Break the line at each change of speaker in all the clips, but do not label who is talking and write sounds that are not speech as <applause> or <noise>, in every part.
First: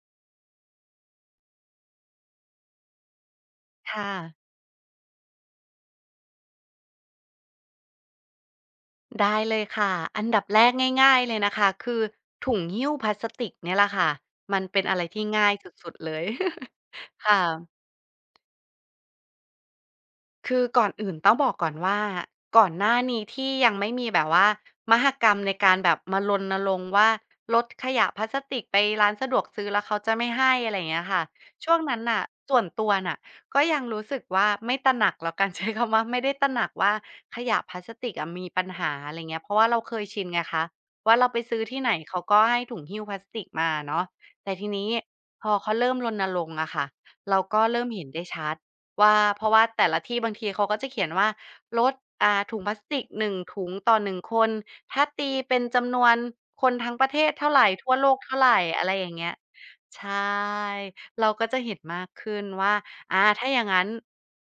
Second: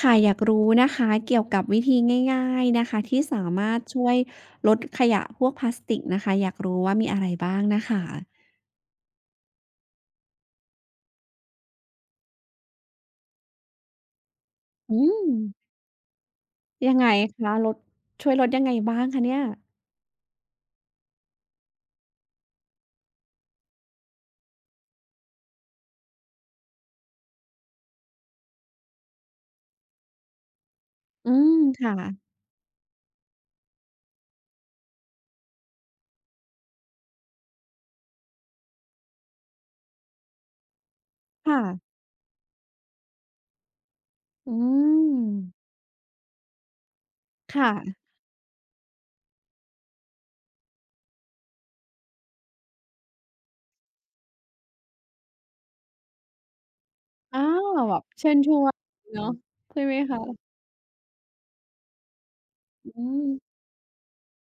ค่ะอยากรู้นะคะเกี่ยวกับวิธีง่ายๆนะคะที่สามารถช่ว
ค่ะ
ยลดขยะพวกพลาสติกนะคะอยากรู้ว่ามีอะไรบ้างนะคะ
ได้เลยค่ะอันดับแรกง่ายๆเลยนะคะคือถุงหิ้วพลาสติกเนี่ยแหละค่ะมันเป็นอะ
อื
ไรที่
ม
ง่ายสุดๆเลย <laughs>
ยังไง
ค่ะ
คะลดช่วยลดยังไงบ้างคะเนี่ย
คือก่อนอื่นต้องบอกก่อนว่าก่อนหน้านี้ที่ยังไม่มีแบบว่ามหกรรมในการแบบมารณรงค์ว่าลดขยะพลาสติกไปร้านสะดวกซื้อแล้วเขาจะไม่ให้อะไรอย่างเงี้ยค่ะ
อืม
ช่วง
ค่ะ
นั้นน่ะส่วนตัวน่ะก็ยังรู้สึกว่าไม่ตระหนักแล้วกัน <laughs> ใช้คำว่าไม่ได้ตระหนักว่าขยะพลาสติกอะมีปัญหาอะไรเงี้ยเพราะว่าเราเคยชินไงคะว่าเราไปซื้อที่ไหน
ค่ะ
เขาก็ให้ถุงหิ้วพลาสติกมาะเนาะแต่
อื
ทีนี้
ม
พอเขาเริ่มรณรงค์อะค่ะเราก็
ค่ะ
เริ่มเห็นได้ชัด ว่าเพราะว่าแต่ละที่บางทีเขาก็จะเขียนว่าลดถุงพลาสติก1ถุงต่อหนึ่งคนถ้าตีเป็นจำนวนคนทั้งประเทศ
อ้า
เท่าไร
ว
ทั่ว
แบบ
โลก
เชิ
เท่า
ญ
ไร
ชวน
อะไรอย่างเงี้
เนาะ
ย
ใช่ไหม
ใช
คะ
่เราก็จะเห็นมากขึ้นว่า
อื
ถ้าอ
ม
ย่างงั้น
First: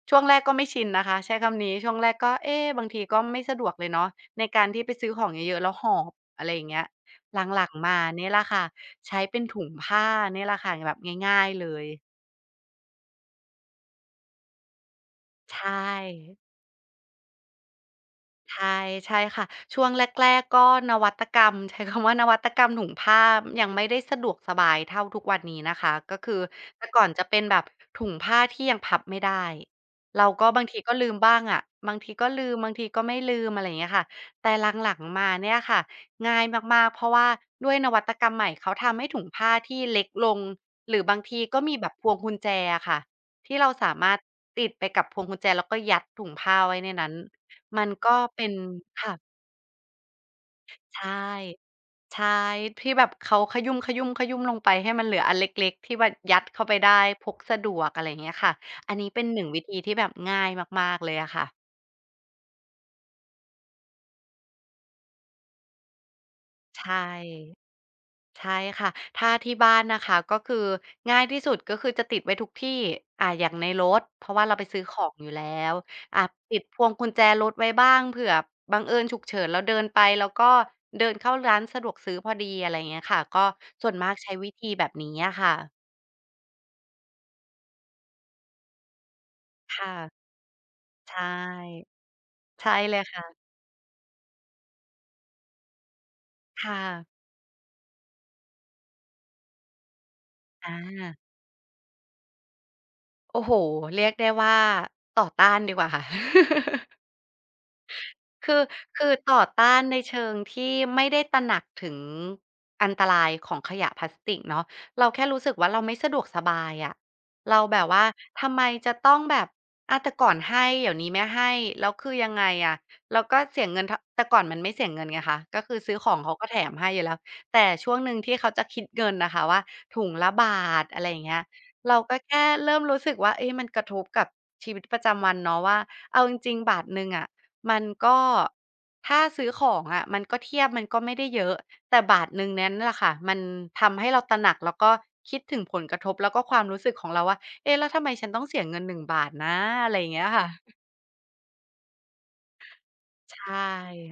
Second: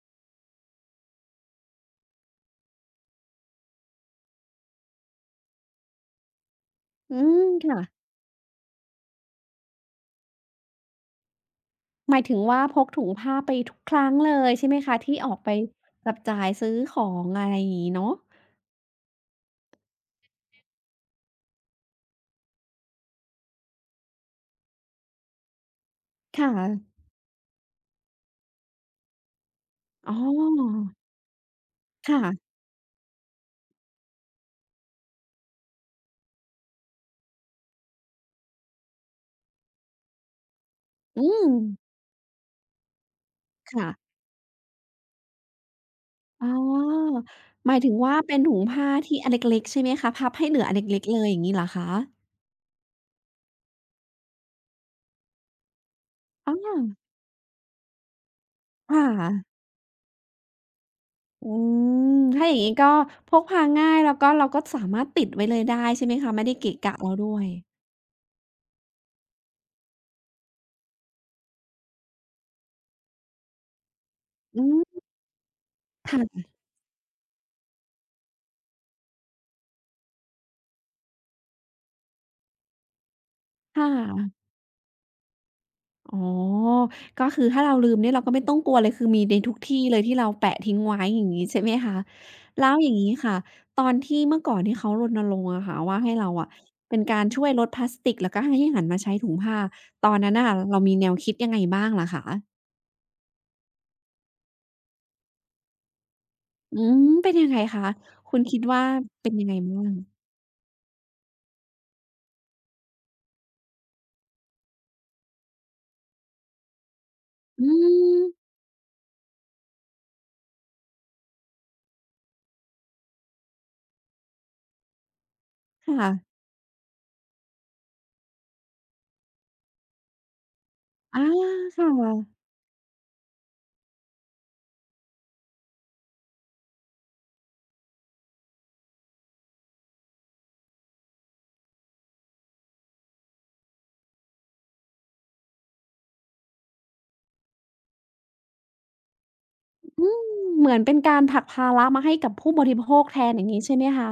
ช่วงแรกก็ไม่ชินนะคะใช้คำนี้ช่วงแรกก็เอ๊บางทีก็ไม่สะดวกเลยเนาะในการที่ไปซื้อของเยอะๆแล้วหอบอะไรอย่างเงี้ย
อืม
หลัง
ค่ะ
ๆมาเนี่ยแหละค่ะใช้เป็นถุงผ้าเนี่ยแหละค่ะแบบง่ายๆเลย
หมายถึงว่าพกถุงผ้าไปทุกครั้งเลยใช่ไหมคะที่ออกไป
ใช่
จับจ่ายซื้อของอะไรอย่างนี้เนาะ
ใช่ค่ะช่วงแรกๆก็นวัตกรรม <laughs> ใช้คำว่านวัตกรรมถุงผ้ายังไม่ได้สะดวกสบายเท่าทุกวันนี้นะคะก็คือ
ค่
แต่ก่
ะ
อนจะเป็นแบบถุงผ้าที่ยังพับไม่ได้
อ๋อ
เราก็บางทีก็ลืมบ้างอะบางทีก็ลื
ค่ะ
มบางทีก็ไม่ลืมอะไรอย่างเงี้ยค่ะแต่หลังๆมาเนี่ยค่ะง่ายมากๆเพราะว่าด้วยนวัตกรรมใหม่เขาทำให้ถุงผ้าที่เล็กลงหรือบาง
อื
ที
ม
ก็มีแบบพวงกุญแจอะค่ะที่เรา
ค่ะ
สามารถติดไปกับพวงกุญแจแล้วก็ยัดถุง
อ๋
ผ้าไว้ในนั้น
อหมาย
มัน
ถึงว่า
ก็
เป็น
เป็น
ถุงผ้า
ค่ะ
ที่อันเล็กๆใช่ไหมคะ พับให้เหลืออันเล็กๆเล
ใช่
ยอย่างงี้เหรอคะ
ใช่ที่แบบเขาขยุ่มๆๆลงไปให้มันเหลืออันเล็กๆที่แบบยัด
อ
เข้าไปได้
อ
พกสะดวกอะไรอย่างเงี้ยค่ะอัน
ค่
นี้เป็น
ะ
หนึ่งวิธีที่แบบง่ายมากๆเลยอะค่ะ
อืม ถ้าอย่างงี้ก็พกพาง่ายแล้วก็เราก็สามารถติดไว้เลยได้ใช่ไหมคะ ไม่ได้เกะ
ใช่
กะเราด้วย
ใช่ค่ะถ้าที่บ้านนะคะก็คือง่ายที่สุดก็คือจะติดไว้ทุกที่อย่างในรถเพราะว่าเรา
อื
ไปซื้อข
ม
องอยู่แล้วอ่า
ค่ะ
ติดพวงกุญแจรถไว้บ้างเผื่อบังเอิญฉุกเฉินเราเดินไปแล้วก็เดินเข้าร้านสะดวกซื้อพอดีอะไรอย่างเงี้ยค่ะก็
ค่
ส่วนมากใช้
ะ
วิธีแบบนี้อะค่ะ
อ๋อก็คือถ้าเราลืมเนี่ยเราก็ไม่ต้องกลัวเลยคือมีในทุกที่
ค่ะ
เลยที่เราแปะทิ้งไว้อ
ใช่
ย่างงี้ใช่ไหมคะแล้
ใช่
วอ
เล
ย่าง
ย
งี้ค่ะ
ค่ะ
ตอนที่เมื่อก่อนที่เขารณรงค์อะค่ะว่าให้เราอะ
ค่ะ
เป็นการช่วยลดพลาสติกแล้วก็ให้หันมาใช้ถุงผ้าตอนนั้นน่ะเรามีแน
อา
วคิดยังไงบ้างล่ะคะ
โอ้โฮเรียกได้ว่าต่อต้านดีกว่าค่ะ
อืมเป็นยังไงคะคุณ
คื
คิ
อ
ดว่าเป็
ต่
น
อ
ยังไง
ต้า
บ้า
น
ง
ในเชิงที่ไม่ได้ตระหนักถึงอันตรายของขยะพลาสติกเนาะเราแค่รู้สึกว่าเราไม่สะดวกสบายอะเรา
อื
แบบว่า
ม
ทำไมจะต้องแบบแต่ก่อนให้เดี๋ยวนี้ไม่ให้แล้วคือยังไงอะแล้วก็เสียเงินทแต่ก่อนมันไม่เสียเงินไงคะก็คือซื้อข
ค่ะ
องเขาก็แถมให้อยู่แล้วแต่ช่วงหนึ่งที่เขาจะคิดเงินน่ะค่ะว่าถุงละบาทอะไรอย่า
อา
งเงี้ย
ค่ะ
เราก็แค่เริ่มรู้สึกว่าเอ๊ะมันกระทบกับชีวิตประจำวันเนาะว่าเอาจริงๆบาทหนึ่งอะ มันก็ถ้าซื้อของอะมันก็เทียบมันก็ไม่ได้เยอะแต่บาทหนึ่งนั้นแหละค่ะมันทำให้เราตระหนักแล้วก็คิดถึงผลกระทบแล้วก็ความรู้สึกของเราว่าเอ๊ะแล้วทำไมฉันต้องเสียเงินหนึ่งบาทนะอะไรอ
อื
ย่าง
ม
เงี้ยค่ะ
เหมือนเป็นการผลักภาระมาให้กับผู้บริโภคแทนอย่าง
ใช่
งี้ใช่ไหมคะ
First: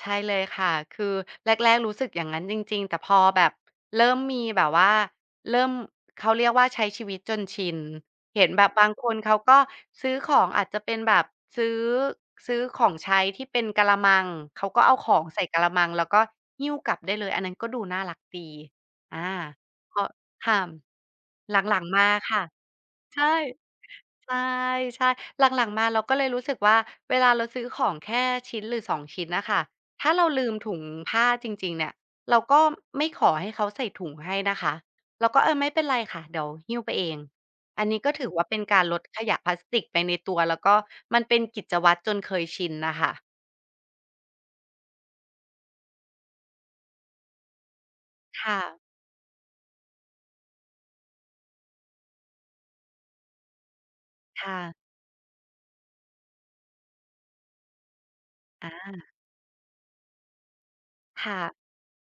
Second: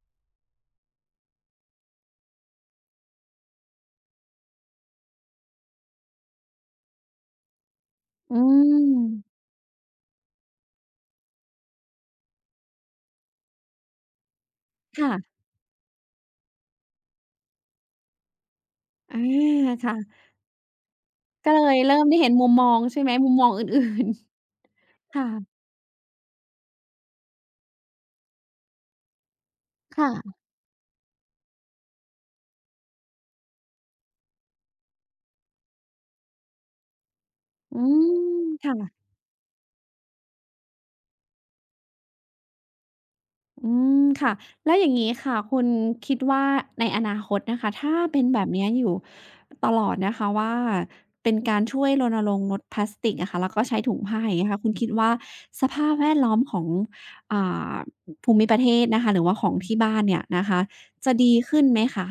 ใช่เลยค่ะ คือแรกๆรู้สึกอย่างนั้นจริงๆ แต่พอแบบเริ่มมีแบบว่าเริ่มเขาเรียกว่าใช้ชีวิตจนชิน
อื
เห็นแบบบางคนเขา
ม
ก็ซื้อของอาจจะเป็นแบบซื้อซื้อของใช้ที่เป็นกะละมังเขาก็เอาของ
ค่ะ
ใส่กะละมังแล้วก็หิ้วกลับได้เลยอันนั้นก็ดูน่ารักดีอา
อา
พ
ค่ะ
อค่ะ
ก็
ห
เลย
ลังๆ
เริ่ม
มา
ได้เห็น
ค่ะ
มุมมองใช่ไหมมุ
ใช่
มมองอื่น
ใช่
ๆค่ะ
ๆหลังๆมาเราก็เลยรู้สึกว่าเวลาเราซื้อของแค่ชิ้นหรือสองชิ้นน่ะค่ะถ้าเรา
ค่ะ
ลืมถุงผ้าจริงๆเนี่ยเราก็ไม่ขอให้เขาใส่ถุงให้นะคะเราก็เออไม่เป็นไรค่ะเดี๋ยวหิ้วไปเอง
อื
อันนี้ก็ถือว่า
ม
เป็นการล
ค่ะ
ดขยะพลาสติกไปในตัวแล้วก็มันเป็นกิจวัตรจนเคยชินน่ะค่ะ
อืมค่ะแล้วอย่างงี้ค่ะคุณคิดว่าในอนาคตนะคะถ้าเป็นแบบ
ค่ะ
เนี้ยอยู่ตลอดนะคะว่าเป็นการช่วยรณรงค์ลดพลาสติกอะค่ะแล้วก็ใช้ถุงผ้าอย่างเงี้ย
ค่ะ
ค่ะคุณคิดว่าสภาพแวดล้อมของอ่าภูมิประเทศ
อา
นะคะหรือว่าของที่บ้านเนี่ยนะคะจะดี
ค่ะ
ขึ้นไหมคะ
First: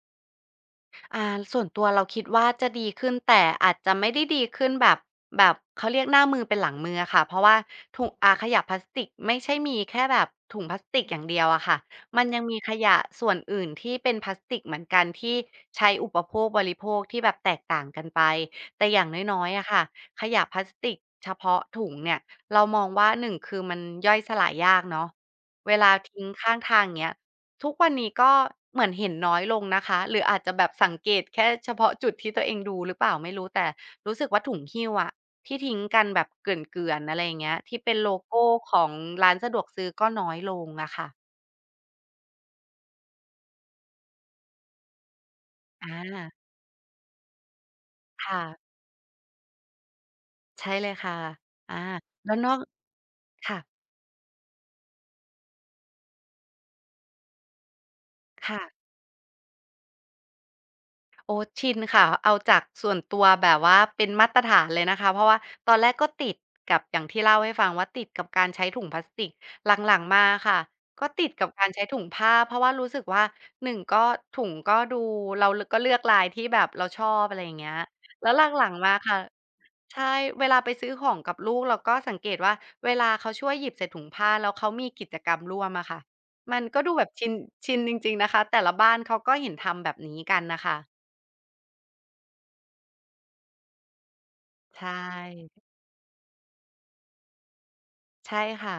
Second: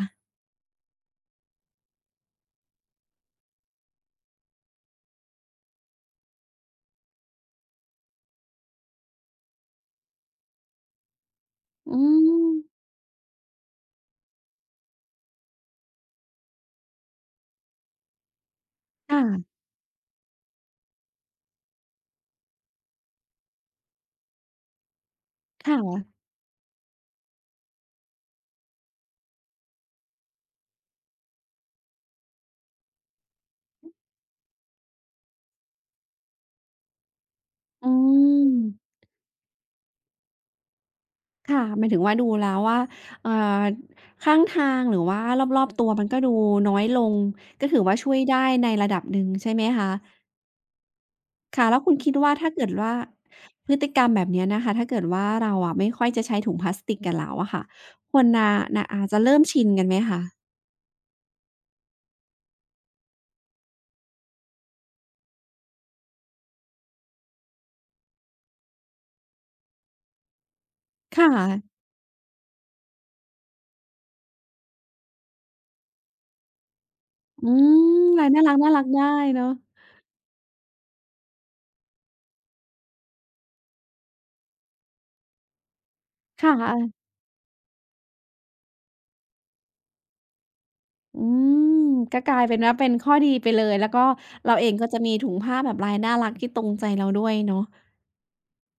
อาส่วนตัวเราคิดว่าจะดีขึ้นแต่อาจจะไม่ได้ดีขึ้นแบบเขาเรียกหน้ามือเป็นหลังมืออะค่ะเพราะว่าถุงขยะพลาสติกไม่ใช่มีแค่แบบถุงพลาสติกอย่างเดียวอะค่ะ
อื
มันยัง
ม
มีขยะส่วนอื่นที่เป็นพลาสติกเหมือนกันที่ใช้อุปโภคบริโภคที่แบบแตกต่างกันไปแต่อย่างน้อยๆ
ค่ะ
อะค่ะขยะพลาสติกเฉพาะถุงเนี่ยเรามองว่า1คือมันย่อยสลายยากเนาะ
ค
เวลา
่ะ
ทิ้งข้างทางอย่างเงี้ย ทุกวันนี้ก็เหมือนเห็นน้อยลงนะคะหรืออาจจะแบบสังเกตแค่เฉพาะจุดที่ตัวเองดูหรือเปล่าไม่รู้แต่รู้สึกว่าถุงหิ้วอะที่ทิ้งกันแบบเกลื่อนๆอะไรอย่างเงี้ยที่
อื
เป็นโลโก้
ม
ของร้านสะดวกซื้อก็น้อยลงอะค่ะ
ค่ะหมายถึงว่าดูแล้วว่าเอ่อข้างทางหรือว่ารอบๆตัว
อา
มันก็ดูน้อยลงก็ถือว่าช่วย
ค่ะ
ได้ในระดับหนึ่งใช่ไหมคะ
ใช่เลยค่ะ
ค่ะ
อา
แล้วคุณคิด
แล้
ว่า
วน
ถ้า
อก
เกิดว่า
ค่ะ
พฤติกรรมแบบเนี้ยนะคะถ้าเกิดว่าเราอะไม่ค่อยจะใช้ถุงพลาสติกกันแล้วอะค่ะคนน่ะ
ค่ะ
น่ะอาจจะเริ่มชินกันไหมคะ
โอ้ชินค่ะเอาจากส่วนตัวแบบว่าเป็นมาตรฐานเลยนะคะเพราะว่าตอนแรกก็ติดกับอย่างที่เล่าให้ฟังว่าติดกับการใช้ถุงพลาสติกหลังๆมาค่ะก็
ค่
ติดกับการ
ะ
ใช้ถุงผ้าเพราะว่ารู้สึกว่าหนึ่งก็ถุงก็ดูเราลก็เลือกลายที่แบบเราชอบอะไร
อื
อย่างเงี้ย
มลา
แล้
ย
วห
น่า
ลัง
รั
ๆ
ก
มา
ๆได้
ค่ะ
เนาะ
ใช่เวลาไปซื้อของกับลูกเราก็สังเกตว่าเวลาเขาช่วยหยิบใส่ถุงผ้าแล้วเขามีกิจกรรมร่วมอะค่ะ
ค่
มันก็ดู
ะ
แบบชินจริงๆนะคะแต่ละบ้านเขาก็เห็นทำแบบนี้กันน่ะค่ะ
อืมก็กลายเป็นว่าเป็นข้อดีไปเลยแล้วก็เราเอง
ใช
ก็จะมีถุงผ้า
่
แบบลายน่ารักที่ตรงใจเราด้วยเนาะ
ใช่ค่ะ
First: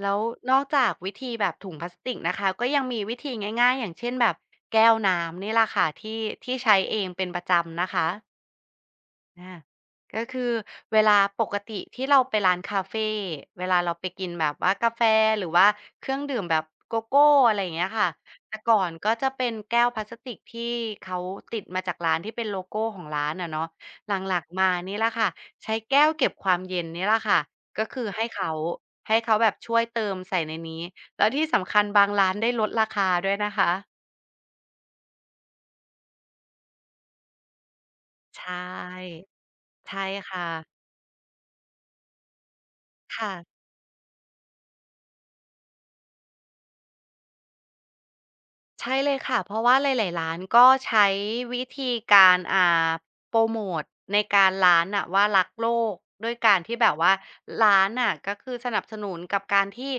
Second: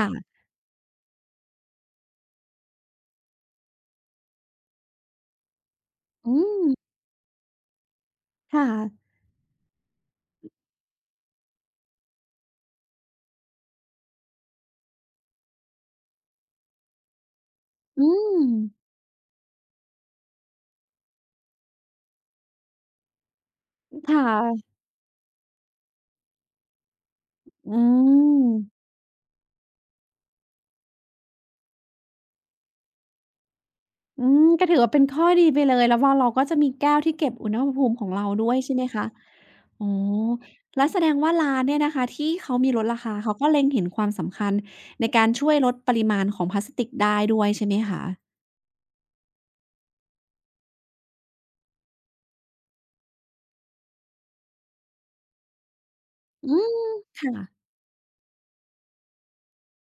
แล้ว
่ะ
นอกจากวิธีแบบถุงพลาสติกนะคะก็ยังมีวิธีง่ายๆอย่างเช่นแบบแก้วน้ำนี่แหละค่ะ
อื
ที่
ม
ใช้เองเป็นประจำนะคะ
ค่ะ
อาก็คือเวลาปกติที่เราไปร้านคาเฟเวลาเราไปกินแบบว่ากาแฟหรือว่าเครื่องดื่มแบบโกโก้อะไรอย่างเงี้ย
อื
ค่ะ
ม
แต่ก่อนก็จะเป็นแก้วพลาสติกที่เขาติดมาจากร้านที่เป็นโลโกของร้านอะเนาะ
ค
หลังๆ
่ะ
มานี่และค่ะใช้แก้วเก็บความเย็นนี่และค่ะ
อื
ก็คือให้เขา
ม
แบบช่วยเติมใส่ในนี้แล้วที่สำคัญบางร้านได้ลดราคาด้วยนะคะ
อืมก็ถือว่าเป็นข้อดีไปเลยแล้วว่าเราก็จะมีแก้วที่เก็บอุณหภูมิของเรา
ใช
ด้วยใช่ไหมคะ
่
อ๋อ
ใช่ค่ะ
แล้วแสดงว่าร้านเนี่ยนะคะที่เขามีลดราคา
ค่ะ
เขาก็เล็งเห็นความสำคัญในการช่วยลดปริมาณของพลาสติกได้ด้วยใช่ไหมคะ
ใช่เลยค่ะเพราะว่าหลายๆร้านก็ใช้วิธีการโปรโมตในการร้านน่ะว่ารักโลกด้วย
อื
การที่แบ
ม
บว่า
ค่ะ
ร้านน่ะก็คือสนับสนุนกับการที่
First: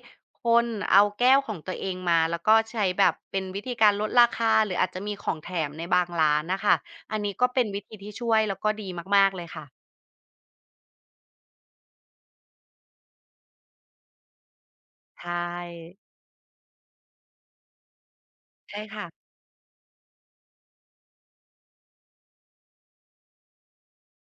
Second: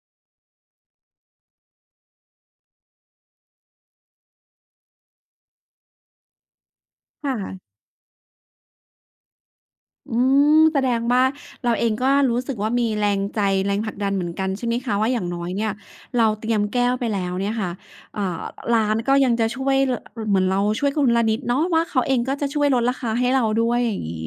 คนเอาแก้วของตัวเองมาแล้วก็ใช้แบบเป็นวิธีการลดราคาหรืออาจจะมีของแถมในบางร้านน่ะค่ะอัน
ค
นี้ก็เป็น
่ะ
วิธีที่ช่วยแล้วก็ดีมากๆเลยค่ะ
อืมแสดงว่าเราเองก็รู้สึกว่ามีแรงใจแรงผลักดันเหมือนกันใช่ไหมคะว่าอ
ใช
ย่างน้อยเนี่ย
่
เราเตรียมแก้วไปแล้วเนี่ยค่ะอ่า
ใช่
ร้าน
ค่ะ
ก็ยังจะช่วยรเหมือนเราช่วยคนละนิดเนาะว่าเขาเองก็จะช่วยลดราคาให้เราด้วยอย่างงี้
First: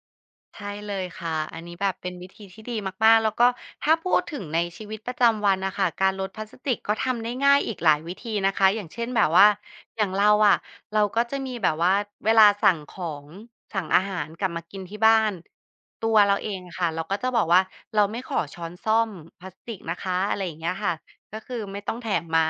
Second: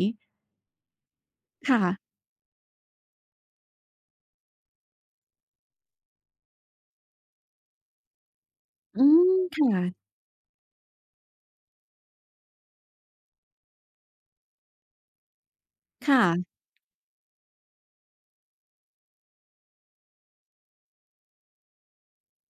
ใช่เลยค่ะอันนี้
ค่ะ
แบบเป็นวิธีที่ดีมากๆแล้วก็ถ้าพูดถึงในชีวิตประจำวันนะคะการลดพลาสติกก็ทำได้ง่ายอีกหลายวิธีนะคะอย่างเช่
อื
นแบบ
ม
ว่า
ค่ะ
อย่างเราอะเราก็จะมีแบบว่าเวลาสั่งของสั่งอาหารกลับมากินที่บ้านตัวเราเอ
ค่ะ
งอะค่ะเราก็จะบอกว่าเราไม่ขอช้อนส้อมพลาสติกนะคะอะไรอย่างเงี้ยค่ะก็คือไม่ต้องแถมมา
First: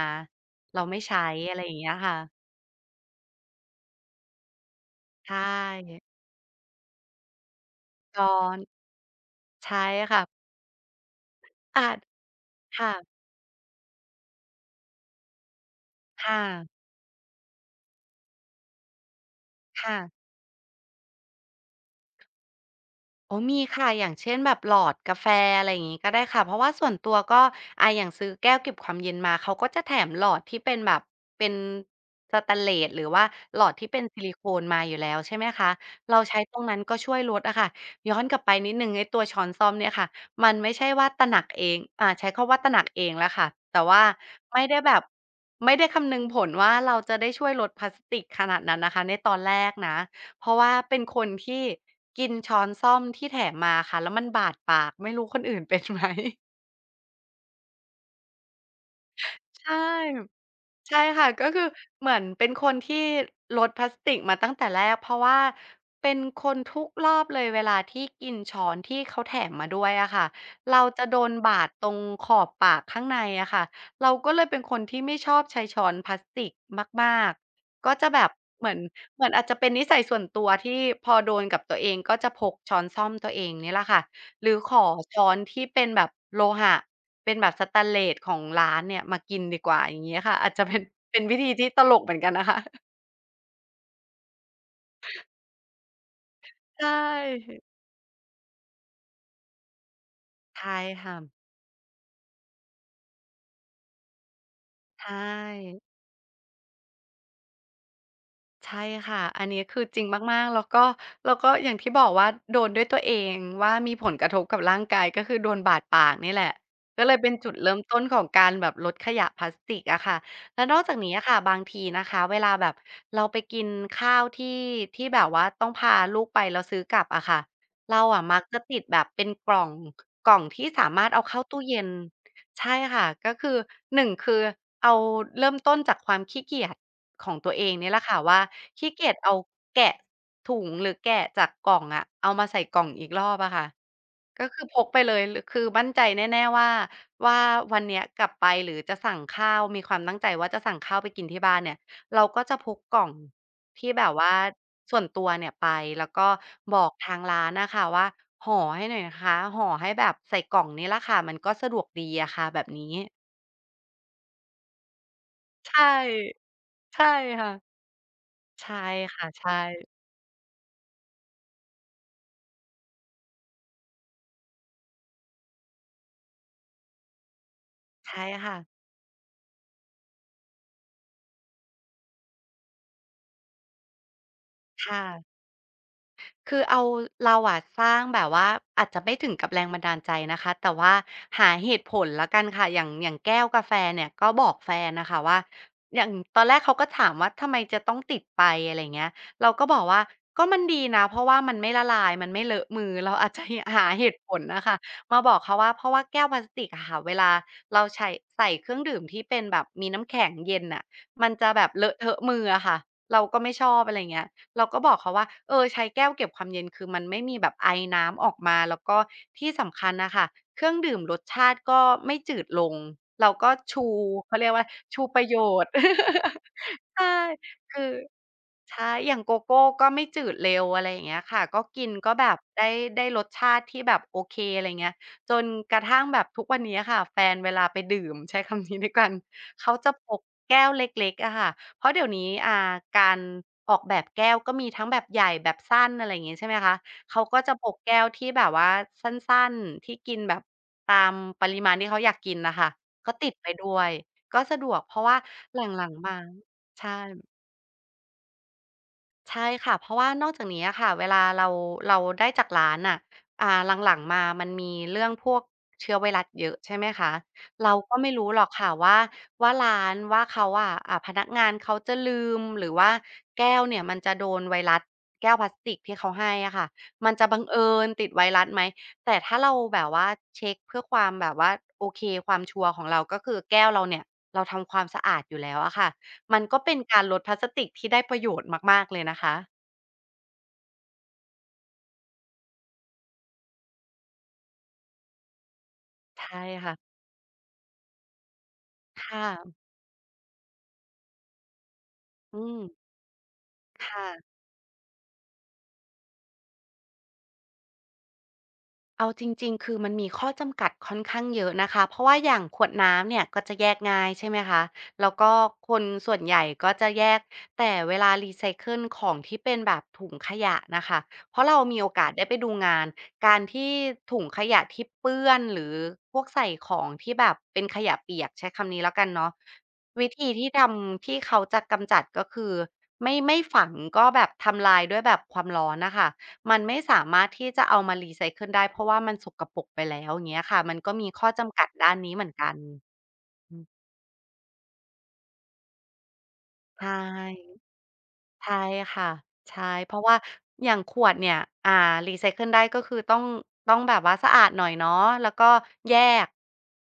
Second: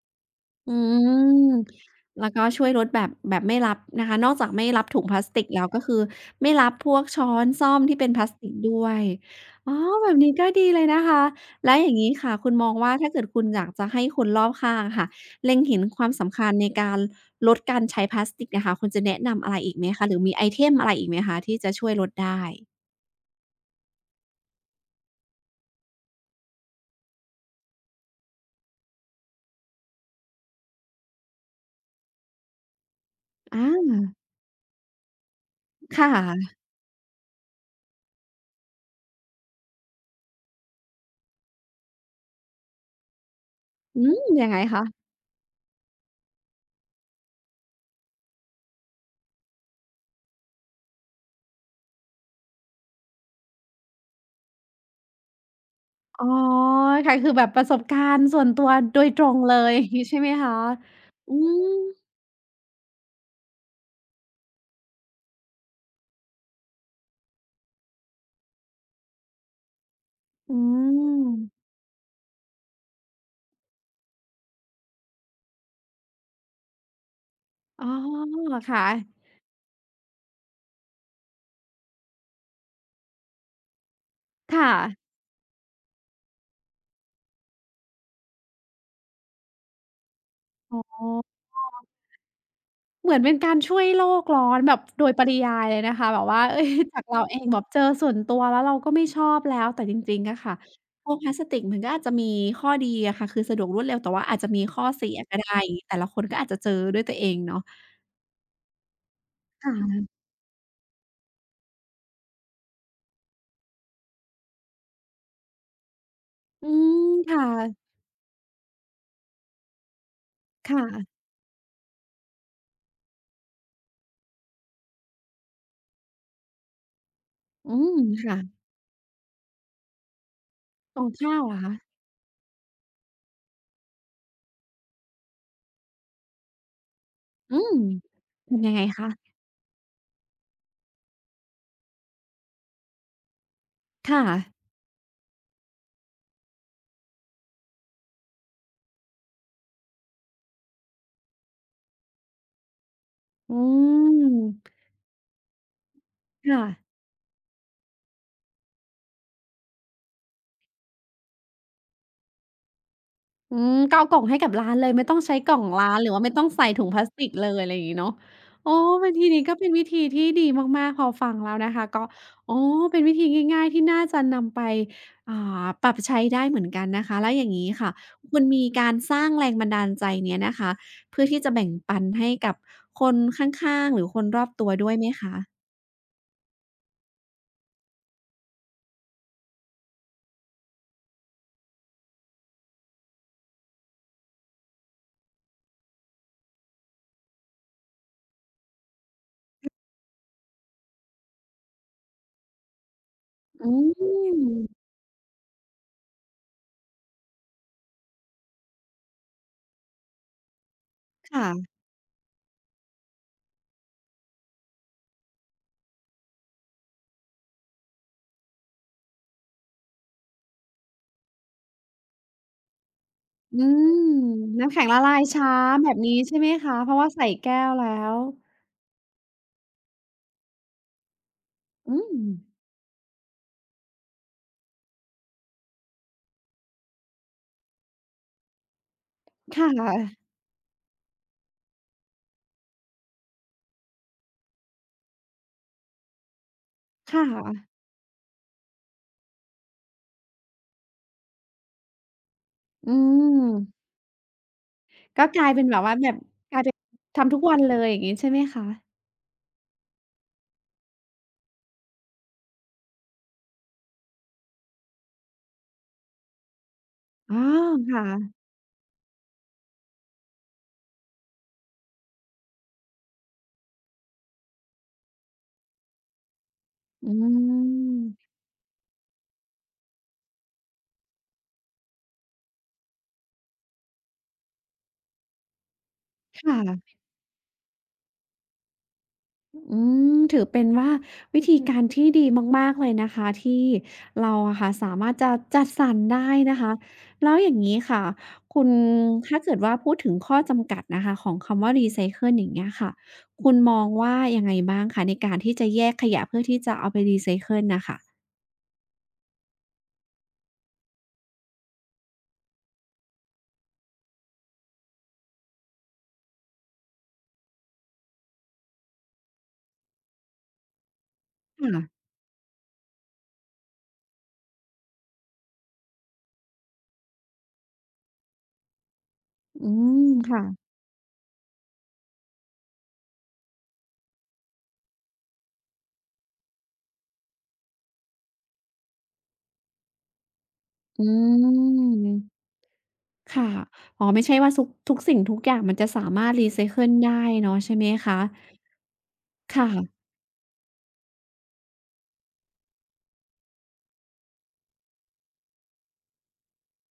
อื
เราไม่ใช้อะไรอย่าง
ม
เงี้ย
แล้วก็
ค่ะ
ช่วยลดแบบแบบไม่รับนะคะนอกจากไม่รับถุงพลาส
ใช่
ติกแล้วก็คือไม่รับพวกช้อนส้อมที่เป็นพลา
ช้
ส
อ
ติก
น
ด้วยอ๋อ
ใช่
แบบ
ค่ะ
นี้ก็ดีเลยนะคะแล้วอ
อา
ย่าง
จ
งี้ค่ะคุณมอง
ค่ะ
ว่าถ้าเกิดคุณอยากจะให้คนรอบข้างอะค่ะเล็งเห็นความสำ
ค่ะ
คัญในการลดการใช้พลาสติกอะค่ะคุณจะแนะนำอะไรอีกไหม
ค่ะ
คะหรือมีไอเทมอะไรอีกไหมคะที่จะช่วยลดได้
โอ้มีค่ะอย่างเช่นแบบหลอดกาแฟอะไรอย่างงี้ก็ได้ค่ะเพราะว่าส่วนตัวก็อย่างซื้อแก้วเก็บความเย็นมาเขาก็จะแถมหลอดที่เป็นแบบเป็นสแตนเลสหรือว่าหลอดที่เป็
อา
นซิลิโคนมาอยู่แล้วใช่ไหมคะ
ค
เราใช้
่ะ
ตรงนั้นก็ช่วยลดอะค่ะย้อนกลับไปนิดนึงไอ้ตัวช้อนส้อมเนี่ยค่ะมันไม่ใช่ว่าตระหนักเองอ่าใช้คำว่าตระหนักเองแล้วค่ะแต่ว่า
อืมยังไง
ไม่ได้
คะ
แบบไม่ได้คำนึงผลว่าเราจะได้ช่วยลดพลาสติกขนาดนั้นนะคะในตอนแรกนะ เพราะว่าเป็นคนที่กินช้อนส้อมที่แถมมาค่ะแล้วมันบาดปากไม่รู้คนอื่นเป็นไหม
อ๋อค่ะคือแบบประสบการณ์ส่วนตัวโดยตรงเลย
ใช่
<laughs> อย่างงี้ใช่ไหมคะ
ใช่ค่ะ
อื
ก็คือ
ม
เหมือนเป็นคนที่ลดพลาสติกมาตั้งแต่แรกเพราะว่าเป็นคนทุกรอบเลยเวลาที่กินช้อนที่เขาแถมมาด้วยอะค่ะ
อื
เราจะโดนบาด
ม
ตรงขอบปากข้างในอะค่ะเราก็เลยเป็นคนที่ไม่ชอบใช้ช้อนพลาสติกมาก
อ๋
ๆ
อ
ก็จะแบบ
เหรอ
เหมือน
คะ
เหมือนอาจจะเป็นนิสัยส่วนตัวที่พอโดนกับตัวเองก็จะพกช้อนส้อมตัวเองนี่แหละค่ะ หรื
ค
อขอ
่ะ
ช้อนที่เป็นแบบโลหะเป็นแบบสแตนเลสของร้านเนี่ยมากินดีกว่าอย่างเงี้ยค่ะอาจจะ
อ๋
เป็
อ
น <laughs> เป็นวิธีที่ตลกเหมือนกันนะคะ
เหมือนเป็นการช่วยโลกร้อนแบบโดยปริยายเลยนะคะแบบว่าเฮ้ย
ใช
<laughs> จากเราเองแบ
่
บเจอส่วนตัวแล้วเราก็ไม่ชอบแล้วแต่จริงๆอะค่ะ
ใช่
พว
ค่ะ
กพลาสติกมันก็อาจจะมีข้อดีอะค่ะคือสะดวกรวดเร็วแต่ว่าอาจจะมีข้อ
ใช
เสียก็ได้อย่างงี้
่
แต่ละคนก็อาจจะเจอด้วยตัวเองเนาะ
ใช่ค่ะอันนี้
ค่ะ
คือจริงมากๆแล้วก็อย่างที่บอกว่าโดนด้วยตัวเองว่ามีผลกระทบกับร่างกายก็คือโดนบาดปากนี่แหละ
อืม
ก็เลยเป็น
ค่
จุดเริ่ม
ะ
ต้นของการแบบลดขยะพลาสติกอะค่ะแล้ว
ค
นอกจากนี้
่ะ
อะค่ะบางทีนะคะเวลาแบบเราไปกินข้าวที่แบบว่าต้องพาลูกไปแล้วซื้อกลับอะค่ะ
อืม
เราอะ
ค่ะ
มักจะติดแบบเป็นกล่องกล่องที่สา
ตร
มาร
ง
ถเอา
ข้า
เข้า
วเหร
ตู้
อคะ
เย็นใช่ค่ะก็คือ1คือเอาเริ่มต้นจากความขี้เกียจของตัว
อื
เอง
ม
เนี่ยแหละค่ะว่า
ทำยังไง
ขี้เกียจ
คะ
เอาแกะถุงหรือแกะจากกล่องอะเอามาใส่กล่องอีกรอบอะค่ะ
ค่ะ
ก็คือพกไปเลยหรือคือมั่นใจแน่ๆว่าวันเนี้ยกลับไปหรือจะสั่งข้าวมีความตั้งใจว่าจะสั่งข้าวไปกินที่บ้านเนี่ยเราก็จะพกกล่อง
อื
ที่แบบว่า
ม
ส่วนตัวเนี่ยไปแล้วก็
ค่ะ
บอกทางร้านน่ะค่ะว่าห่อให้หน่อยนะคะห่อให้แบบใส่กล่องนี้ล่ะค่ะมันก็สะดวกดีอะค่ะแบบนี้
อืมก็เอากล่องให้กับร้านเลยไม่ต้องใช้กล่อง
ใช่
ร้านหรือว่าไม่ต้องใส่ถุงพลา
ใช่
สติกเล
ค่ะ
ยอะไรอย่างงี้เนาะอ๋อ
ใช่
วิธี
ค่ะ
นี้
ใช่
ก็เป็นวิธีที่ดีมากๆพอฟังแล้วนะคะก็อ๋อเป็นวิธีง่ายๆที่น่าจะนำไปอ่าปรับใช้ได้เหมือนกันนะคะแล้วอย่างงี้ค่ะ
ใช่
คุณ
ค่ะ
มีการสร้างแรงบันดาลใจเนี้ยนะคะเพื่อที่จะแบ่งปันให้กับคนข้างๆหรือคนรอบตัว
ค
ด้วยไหมคะ
่ะ คือเอาเราอะสร้างแบบว่าอาจจะไม่ถึงกับแรงบันดาลใจนะคะแต่ว่าหาเหตุผลละกันค่ะอย่างแก้วกาแฟเนี่ยก็บอกแฟนนะคะว่าอย่างตอนแรกเขาก็ถามว่าทำไมจะต้องติดไปอะไรเงี้ยเราก็บอกว่าก็มันดีนะเพราะว่ามันไม่ละลายมันไม่เลอะมือเราอาจจะ
อื
หาเหตุผลน่ะคะ
ม
มาบอกเขาว่าเพราะว่าแก้วพลาสติกอะค่ะเวลาเราใช้ใส่เครื่องดื่มที่เป็นแบบมีน้ำแข็งเย็นอะมันจะแบ
ค่ะ
บเลอะเทอะมืออะค่ะเราก็ไม่ชอบอะไรเงี้ย เราก็บอกเขาว่าเออใช้แก้วเก็บความเย็นคือมันไม่มีแบบไอน้ำออกมาแล้วก็ที่สำคัญน่ะค่ะเครื่องดื่มรสชาติก็ไม่จืดลงเราก็
อื
ชู
ม
เขาเรียกว่า
น้ำแข็งละ
ชู
ลา
ป
ย
ระโย
ช้า
ชน์
แบบนี้ใช่ไหมคะ
<laughs>
เพราะ
ใช่
ว่าใส่แก้ว
คื
แล้
อ
ว
ใช่อย่างโกโก้ก็ไม่จืดเร็วอะไรอย่างเงี้ยค่ะก็กิน
อื
ก็
ม
แบบได้ได้รสชาติที่แบบโอเคอะไรเงี้ยจนกระทั่งแบบทุกวันนี้อะค่ะแฟนเวลาไปดื่มใช้คำนี้ด้วยกัน
ค่
เขาจะพก
ะ
แก้วเล็กๆอะค่ะเพราะเดี๋ยวนี้การออกแบบแก้วก็มีทั้งแบบใหญ่แบบสั้นอะไรอย่างงี้ใช่ไหมคะ
ค
เขาก็จะพ
่ะ
กแก้วที่แบบว่าสั้นๆที่กินแบบตามปริมาณที่เขาอยากกินน่ะค่ะ
อื
ก็ติดไปด้
ม
วยก็สะดวกเพราะว่า
ก็กลาย
หล
เป็นแบบ
ัง
ว่า
ๆ
แบ
มา
บกลายเป็น
ใช่
ทำทุกวันเลยอย่างงี้ใช่ไหมคะ
ใช่ค่ะเพราะว่านอกจากนี้อะค่ะเวลาเราได้จากร้านน่ะอ่าหลังๆมามันมีเรื่องพวกเชื้อไวรัสเยอะใช่ไหมคะ
อ๋อ
เราก็
ค่ะ
ไม่รู้หรอกค่ะว่าร้านว่าเขาอะพนักงานเขาจะลืมหรือว่าแก้วเนี่ยมันจะโดนไวรัสแก้วพลาสติกที่เขาให้อะค่ะมั
อื
นจะบังเอิญ
ม
ติดไวรัสไหมแต่ถ้าเราแบบว่าเช็กเพื่อความแบบว่าโอเคความชัวร์ของเราก็คือแก้วเราเนี่ยเราทำความสะอาดอยู่แล้วอะค่ะ มัน
ค่ะ
ก็เป็นการลดพลาสติกที่ได้ประโยชน์มากๆเลยนะคะ
อืมถือเป็นว่าวิธีการที่ดีมากๆเลยนะคะที่เราอะค่ะสามารถจะจัดสรรได้
ใช่
นะคะ
ค่ะ
แล้วอย่างนี้ค่ะคุณ
ค่ะ
ถ้าเกิดว่าพูดถึงข้อจำกัดนะคะของคำว่ารีไซเคิลอ
อื
ย่าง
ม
เงี้ยค่ะคุณมอง
ค่ะ
ว่ายังไงบ้างคะในการที่จะแยกขยะเพื่อที่จะเอาไปรีไซเคิลนะคะ
เอาจริงๆคือมันมีข้อจำกัดค่อนข้างเยอะนะคะเพราะว่าอย่างขวดน้ำเนี่ยก็จะแยกง่ายใช่ไหมคะแล้วก็คนส่วนใหญ่ก็จะแยกแต่เวลารีไซเคิลของที่เป็นแบบถุงขยะนะคะเพราะเรามี
ค่ะ
โอกาสได้ไปดูงานการที่ถุงขยะที่เปื้อนหรือพวกใส่ของที่แบบเป็นขยะเปียกใช้คำนี้แล้วกันเนาะ
อื
วิ
ม
ธี
ค่ะ
ที่ทำที่เขาจะกำจัดก็คือไม่ฝังก็แบบทำลายด้วยแบบความร้อนนะคะ มันไม่สามารถที่จะเอามารีไซเคิลได้เพราะว่ามันสกปรกไปแล้วอย่างเงี้ยค่ะมันก็
อื
มีข้อจำกัดด้านนี้เหมือน
ม
กัน
ค่ะ
อืม
อ๋อไม่ใช่ว่าทุกทุกสิ่งทุกอย่างมันจะสามารถรีไซ
ใช
เคิลได้เนาะ
่
ใช่ไหมคะ
ใช่ค่ะ
ค
ใช่เพราะ
่ะ
ว่าอย่างขวดเนี่ยอ่ารีไซเคิลได้ก็คือต้องแบบว่าสะอาดหน่อยเนาะแล้วก็แยก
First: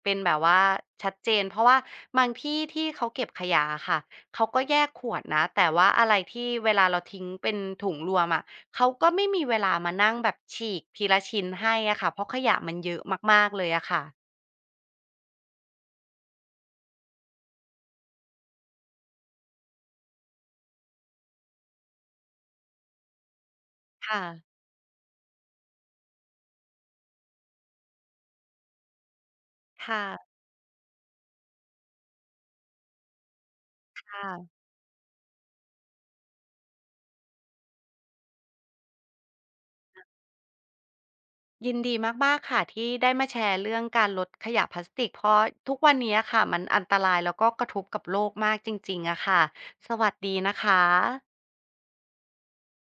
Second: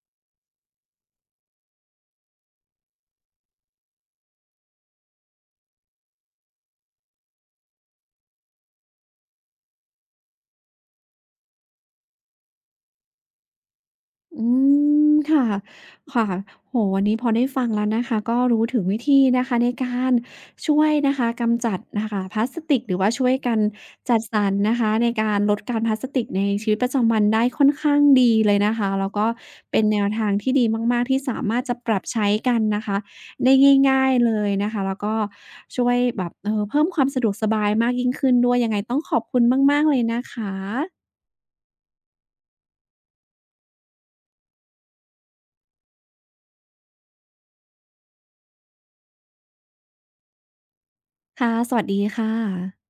เป็นแบบว่าชัดเจนเพราะว่าบางที่ที่เขาเก็บขยะอะค่ะเขาก็แยกขวดนะแต่ว่าอะไรที่เวลาเราทิ้งเป็นถุงรวมอะเขาก็ไม่มีเวลามานั่งแบบฉีกทีละชิ้นให้อะค่ะเพราะขยะมันเยอะมากๆเลยอะค่ะ
อืมค่ะค่ะโอ้โฮวันนี้พอได้ฟังแล้วนะคะก็รู้ถึงวิธีนะคะในการช่วยนะคะกำจัดน่ะค่ะพลาสติกหรือว่าช่วยกันจั
ค่ะ
ดสรรนะคะในการลดการพลาสติกในชีวิตประจำวันได้ค่อนข้างดีเลยนะคะแล้วก็เป็นแน
ค่ะ
วทางที่ดีมากๆที่สามารถจะปรับใช้กันนะคะได้ง่ายๆเลย
ค่ะ
นะคะแล้วก็ช่วยแบบเพิ่มความสะดวกสบายมากยิ่งขึ้นด้วยยังไงต้องขอบคุณมากๆเลยนะคะ
ยินดีมากๆค่ะที่ได้มาแชร์เรื่องการลดขยะพลาสติกเพราะทุกวันนี้อะค่ะมันอันตรายแล้วก็กระทบกับโลกมากจริงๆอะค่ะสวัสดีนะคะ
ค่ะสวัสดีค่ะ